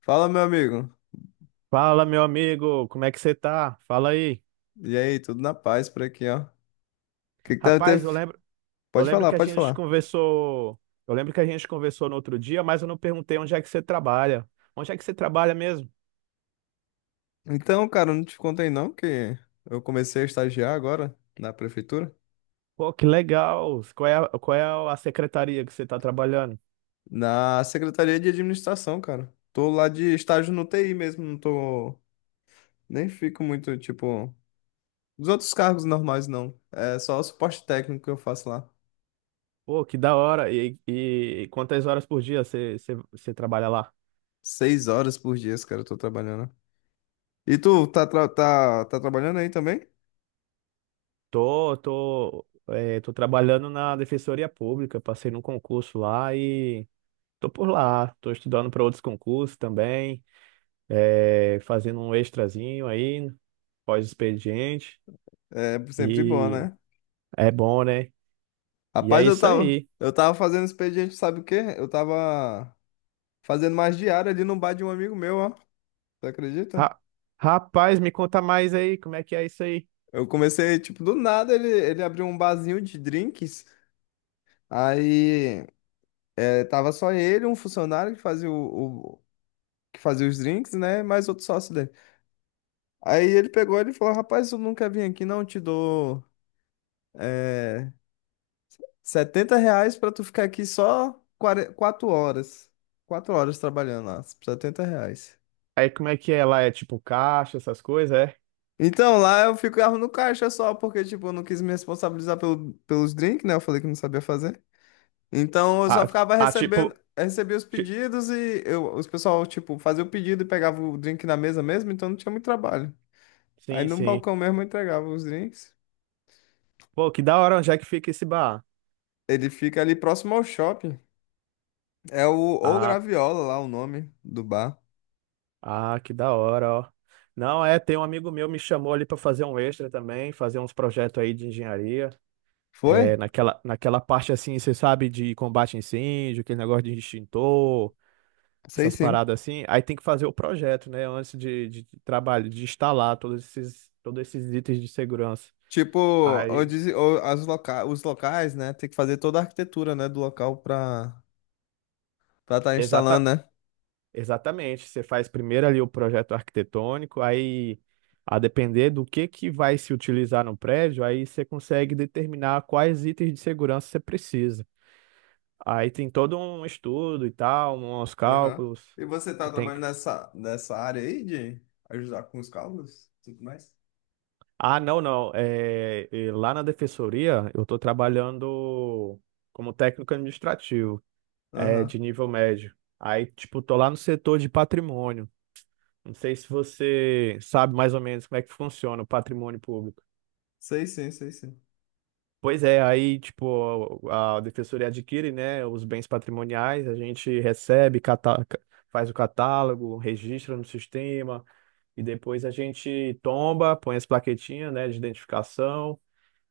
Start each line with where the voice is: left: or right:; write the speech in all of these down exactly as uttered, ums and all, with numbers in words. left: Fala, meu amigo.
right: Fala, meu amigo, como é que você tá? Fala aí.
left: E aí, tudo na paz por aqui, ó. O que que tá até...
right: Rapaz, eu lembro, eu
left: Pode
right: lembro
left: falar,
right: que a
left: pode
right: gente
left: falar.
right: conversou, eu lembro que a gente conversou no outro dia, mas eu não perguntei onde é que você trabalha. Onde é que você trabalha mesmo?
left: Então, cara, eu não te contei não que eu comecei a estagiar agora na prefeitura,
right: Pô, que legal. Qual é, a- qual é a secretaria que você tá trabalhando?
left: na Secretaria de Administração, cara. Tô lá de estágio no T I mesmo, não tô nem fico muito tipo dos outros cargos normais não. É só o suporte técnico que eu faço lá.
right: Pô, que da hora. E, e quantas horas por dia você, você, você trabalha lá?
left: Seis horas por dia, cara, eu tô trabalhando. E tu tá tra- tá tá trabalhando aí também?
right: Tô, tô, é, tô trabalhando na Defensoria Pública, passei num concurso lá e tô por lá. Tô estudando para outros concursos também. é, fazendo um extrazinho aí, pós-expediente.
left: É sempre bom,
right: E
left: né?
right: é bom, né? E é
left: Rapaz, eu
right: isso
left: tava,
right: aí.
left: eu tava fazendo expediente, sabe o quê? Eu tava fazendo mais diária ali no bar de um amigo meu, ó. Você acredita?
right: Ra- Rapaz, me conta mais aí, como é que é isso aí?
left: Eu comecei, tipo, do nada ele, ele abriu um barzinho de drinks. Aí é, tava só ele, um funcionário que fazia o, o- que fazia os drinks, né? Mais outro sócio dele. Aí ele pegou ele e falou: Rapaz, tu nunca vim aqui, não? Te dou é, setenta reais pra tu ficar aqui só quatro horas. Quatro horas trabalhando lá, setenta reais.
right: Aí como é que é lá? É tipo caixa, essas coisas, é?
left: Então, lá eu ficava no caixa só, porque, tipo, eu não quis me responsabilizar pelo, pelos drinks, né? Eu falei que não sabia fazer. Então, eu só
right: Ah,
left: ficava
right: ah,
left: recebendo,
right: tipo.
left: recebia os
right: ti-
left: pedidos e eu, os pessoal, tipo, fazia o pedido e pegava o drink na mesa mesmo, então não tinha muito trabalho. Aí
right: Sim,
left: no
right: sim.
left: balcão mesmo eu entregava os drinks.
right: Pô, que da hora, onde é que fica esse bar?
left: Ele fica ali próximo ao shopping. É o O
right: Ah,
left: Graviola lá, o nome do bar.
right: ah, que da hora, ó. Não, é, tem um amigo meu me chamou ali pra fazer um extra também, fazer uns projetos aí de engenharia.
left: Foi?
right: É, naquela, naquela parte assim, você sabe, de combate a incêndio, aquele negócio de extintor,
left: Sei
right: essas
left: sim.
right: paradas assim. Aí tem que fazer o projeto, né? Antes de, de trabalho, de instalar todos esses, todos esses itens de segurança.
left: Tipo,
right: Aí,
left: onde, ou as loca, os locais, né? Tem que fazer toda a arquitetura, né, do local pra estar tá
right: exata,
left: instalando, né?
right: exatamente. Você faz primeiro ali o projeto arquitetônico, aí, a depender do que que vai se utilizar no prédio, aí você consegue determinar quais itens de segurança você precisa. Aí tem todo um estudo e tal, uns
left: Aham.
right: cálculos.
left: E você tá
right: Tem,
left: trabalhando nessa, nessa área aí de ajudar com os cálculos e tudo mais?
right: ah, não, não. É, e lá na defensoria, eu estou trabalhando como técnico administrativo, é, de
left: Aham.
right: nível médio. Aí, tipo, tô lá no setor de patrimônio. Não sei se você sabe mais ou menos como é que funciona o patrimônio público.
left: Sei sim, sei sim.
right: Pois é, aí, tipo, a defensoria adquire, né, os bens patrimoniais, a gente recebe, cata- faz o catálogo, registra no sistema, e depois a gente tomba, põe as plaquetinhas, né, de identificação.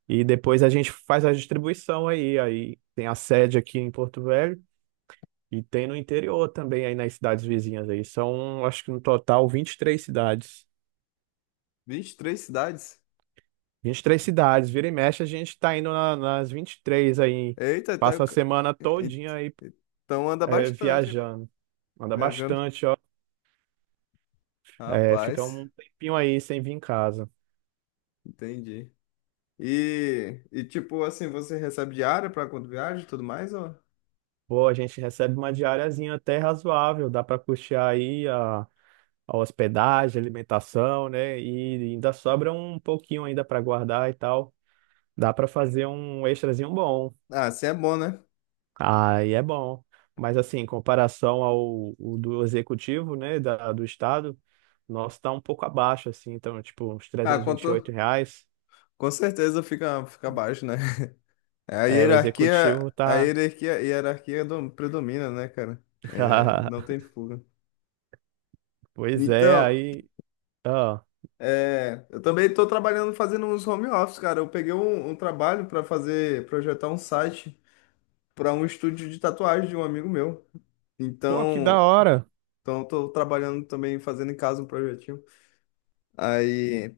right: E depois a gente faz a distribuição aí. Aí tem a sede aqui em Porto Velho e tem no interior também, aí nas cidades vizinhas aí. São, acho que no total, vinte e três cidades.
left: Vinte e três cidades?
right: Vinte e três cidades. Vira e mexe, a gente tá indo na, nas vinte e três aí.
left: Eita, tá.
right: Passa a semana
left: Eita,
right: todinha aí,
left: então anda
right: é,
left: bastante aí, pra-
right: viajando. Anda
left: viajando.
right: bastante, ó. É, fica
left: Rapaz,
right: um tempinho aí sem vir em casa.
left: entendi. E, e tipo assim, você recebe diária pra quando viaja e tudo mais? Ou?
right: Pô, a gente recebe uma diariazinha até razoável. Dá pra custear aí a a hospedagem, alimentação, né? E ainda sobra um pouquinho ainda para guardar e tal. Dá para fazer um extrazinho bom.
left: Ah, assim é bom, né?
right: Aí é bom. Mas assim, em comparação ao o do executivo, né, da, do estado, nosso tá um pouco abaixo assim, então tipo uns
left: Ah,
right: trezentos e e vinte e oito
left: quanto,
right: reais.
left: com certeza fica, fica baixo, né? A
right: É, o
left: hierarquia,
right: executivo
left: a
right: tá
left: hierarquia, hierarquia dom- predomina, né, cara? É, não tem fuga.
right: Pois é,
left: Então,
right: aí, ó.
left: é, eu também estou trabalhando fazendo uns home office, cara. Eu peguei um, um trabalho para fazer, projetar um site para um estúdio de tatuagem de um amigo meu.
right: Pô, que da
left: Então,
right: hora.
left: então estou trabalhando também fazendo em casa um projetinho. Aí,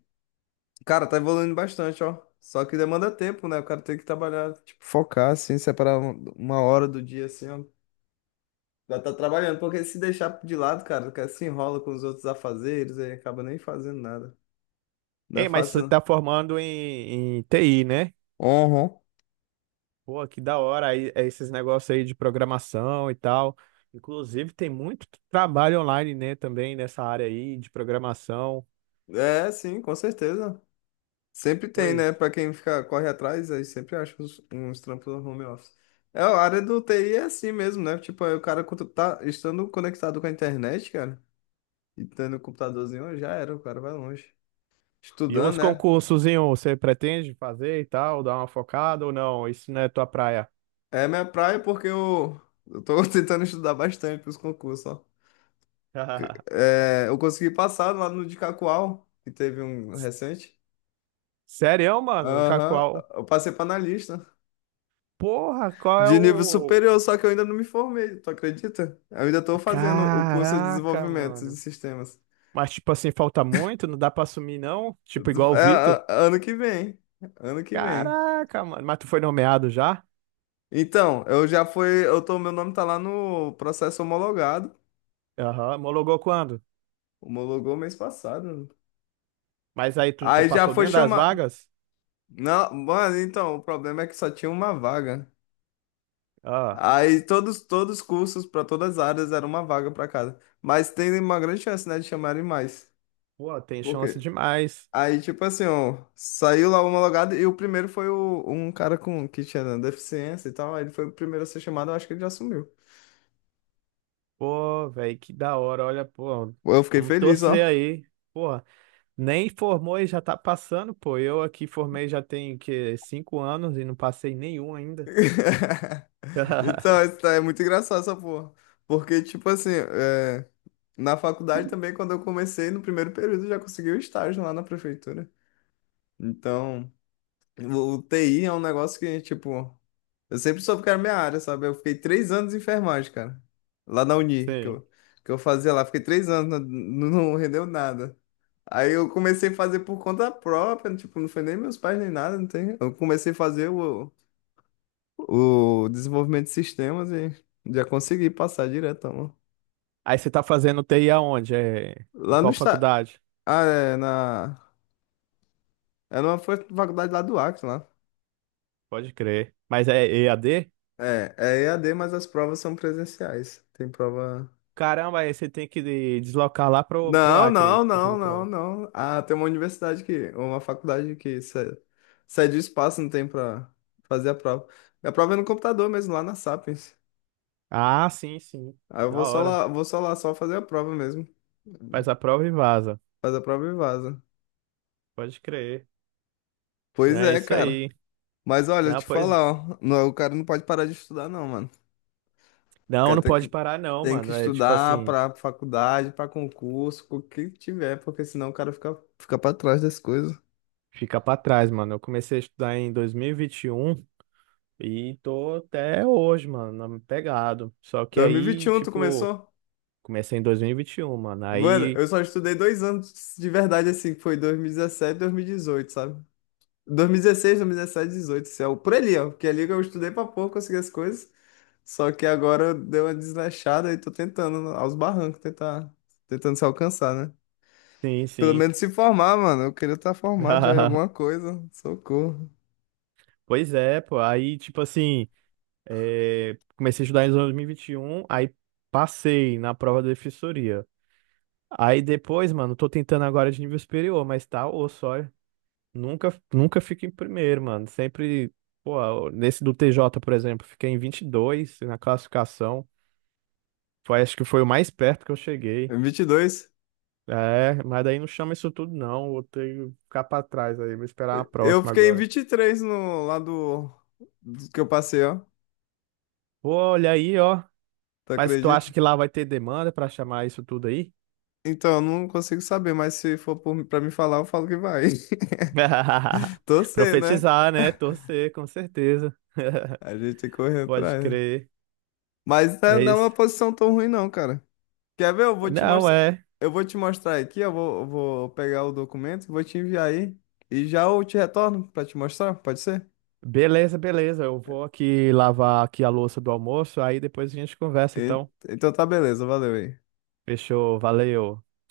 left: cara, tá evoluindo bastante, ó. Só que demanda tempo, né? O cara tem que trabalhar, tipo, focar, assim, separar um- uma hora do dia, assim, ó. Já tá trabalhando, porque se deixar de lado, cara, que se enrola com os outros afazeres aí acaba nem fazendo nada. Não é
right: Ei, mas você tá
left: fácil.
right: formando em, em T I, né?
left: Uhum.
right: Pô, que da hora aí, é esses negócios aí de programação e tal. Inclusive, tem muito trabalho online, né, também nessa área aí de programação.
left: Não. É, sim, com certeza. Sempre tem, né?
right: Pois.
left: Pra quem fica, corre atrás, aí sempre acha uns, uns trampos no home office. É, a área do T I é assim mesmo, né? Tipo, aí o cara quando tá estando conectado com a internet, cara, e tendo um computadorzinho, já era, o cara vai longe.
right: E
left: Estudando,
right: os
left: né?
right: concursos, hein, ô, você pretende fazer e tal, dar uma focada ou não? Isso não é tua praia.
left: É minha praia porque eu, eu tô tentando estudar bastante pros concursos, ó. É, eu consegui passar lá no de Cacoal, que teve um recente.
right: Sério, mano? Em
left: Aham,
right: qual?
left: eu passei para analista.
right: Porra, qual é
left: De nível
right: o.
left: superior, só que eu ainda não me formei, tu acredita? Eu ainda estou fazendo o curso de
right: Caraca,
left: desenvolvimento de
right: mano.
left: sistemas.
right: Mas, tipo assim, falta muito? Não dá pra assumir, não? Tipo, igual o
left: É,
right: Vitor?
left: a- ano que vem, ano que vem.
right: Caraca, mano. Mas tu foi nomeado já?
left: Então, eu já fui, eu tô, meu nome tá lá no processo homologado,
right: Aham. Homologou quando?
left: homologou mês passado.
right: Mas aí tu, tu
left: Aí já
right: passou
left: foi
right: dentro das
left: chamar.
right: vagas?
left: Não, mano, então, o problema é que só tinha uma vaga.
right: Ah,
left: Aí todos, todos os cursos para todas as áreas era uma vaga para cada. Mas tem uma grande chance, né, de chamarem mais.
right: pô, tem
left: Por
right: chance
left: quê?
right: demais.
left: Aí, tipo assim, ó, saiu lá o homologado e o primeiro foi o, um cara com que tinha deficiência e tal. Aí ele foi o primeiro a ser chamado, eu acho que ele já assumiu.
right: Pô, velho, que da hora. Olha, pô,
left: Pô, eu fiquei
right: vamos
left: feliz, ó.
right: torcer aí. Pô, nem formou e já tá passando, pô. Eu aqui formei já tem, que, cinco anos e não passei nenhum ainda.
left: Então, isso tá- é muito engraçado essa porra. Porque, tipo assim, é, na faculdade também, quando eu comecei, no primeiro período, eu já consegui o estágio lá na prefeitura. Então. O, o T I é um negócio que, tipo, eu sempre soube que era minha área, sabe? Eu fiquei três anos em enfermagem, cara. Lá na Uni, que
right: Sim.
left: eu, que eu fazia lá. Fiquei três anos, não, não rendeu nada. Aí eu comecei a fazer por conta própria, tipo, não foi nem meus pais nem nada, não tem. Eu comecei a fazer o, o desenvolvimento de sistemas e já consegui passar direto, mano.
right: Aí você tá fazendo T I aonde? É, em
left: Lá no
right: qual
left: está,
right: faculdade?
left: ah, é, na, é numa fa- faculdade lá do Acre, lá.
right: Pode crer. Mas é E A D?
left: É, é E A D, mas as provas são presenciais. Tem prova.
right: Caramba, aí você tem que de- deslocar lá pro, pro
left: Não,
right: Acre
left: não,
right: pra fazer
left: não, não,
right: prova.
left: não. Ah, tem uma universidade que, uma faculdade que cede, cede o espaço, não tem pra fazer a prova. A prova é no computador mesmo, lá na Sapiens.
right: Ah, sim, sim.
left: Aí eu vou
right: Da
left: só
right: hora.
left: lá, vou só lá só fazer a prova mesmo.
right: Faz a prova e vaza.
left: Faz a prova e vaza.
right: Pode crer. Não,
left: Pois
right: é
left: é,
right: isso
left: cara.
right: aí.
left: Mas olha, eu
right: Não,
left: te
right: pois.
left: falar, ó, não, o cara não pode parar de estudar, não, mano. O
right: Não,
left: cara
right: não
left: tem
right: pode
left: que,
right: parar, não,
left: tem que
right: mano. É tipo
left: estudar
right: assim,
left: pra faculdade, pra concurso, com o que tiver, porque senão o cara fica, fica pra trás das coisas.
right: fica pra trás, mano. Eu comecei a estudar em dois mil e vinte e e um e tô até hoje, mano, na- pegado. Só que aí,
left: dois mil e vinte e um, tu
right: tipo,
left: começou?
right: comecei em dois mil e e vinte e um mano.
left: Mano,
right: Aí,
left: eu só estudei dois anos de verdade, assim, que foi dois mil e dezessete, dois mil e dezoito, sabe? dois mil e dezesseis, dois mil e dezessete, dois mil e dezoito, assim, ó, por ali, ó. Porque ali que eu estudei pra pouco, consegui as coisas. Só que agora deu uma desleixada e tô tentando, aos barrancos, tentar, tentando se alcançar, né?
right: sim,
left: Pelo
right: sim.
left: menos se formar, mano. Eu queria estar formado já em alguma coisa. Socorro.
right: Pois é, pô. Aí, tipo assim, é, comecei a estudar em dois mil e e vinte e um aí passei na prova da defensoria. Aí depois, mano, tô tentando agora de nível superior, mas tá osso, ó. Nunca, nunca fico em primeiro, mano. Sempre, pô, nesse do T J, por exemplo, fiquei em vinte e dois na classificação. Foi, acho que foi o mais perto que eu cheguei.
left: Em vinte e dois.
right: É, mas daí não chama isso tudo, não. Vou ter que ficar pra trás aí. Vou esperar a
left: Eu
right: próxima
left: fiquei em
right: agora.
left: vinte e três no lado do do que eu passei, ó.
right: Pô, olha aí, ó.
left: Tu
right: Mas tu acha
left: acredita?
right: que lá vai ter demanda pra chamar isso tudo aí?
left: Então, eu não consigo saber, mas se for por, pra me falar, eu falo que vai. Torcer, né?
right: Profetizar, né? Torcer, com certeza.
left: A gente tem que correr
right: Pode
left: atrás.
right: crer.
left: Mas tá-
right: É
left: não é
right: isso.
left: uma posição tão ruim, não, cara. Quer ver? Eu vou te
right: Não,
left: mostrar.
right: é.
left: Eu vou te mostrar aqui, eu vou, eu vou pegar o documento, vou te enviar aí. E já eu te retorno pra te mostrar, pode ser?
right: Beleza, beleza. Eu vou aqui lavar aqui a louça do almoço, aí depois a gente conversa,
left: E-
right: então.
left: então tá beleza, valeu aí.
right: Fechou, valeu.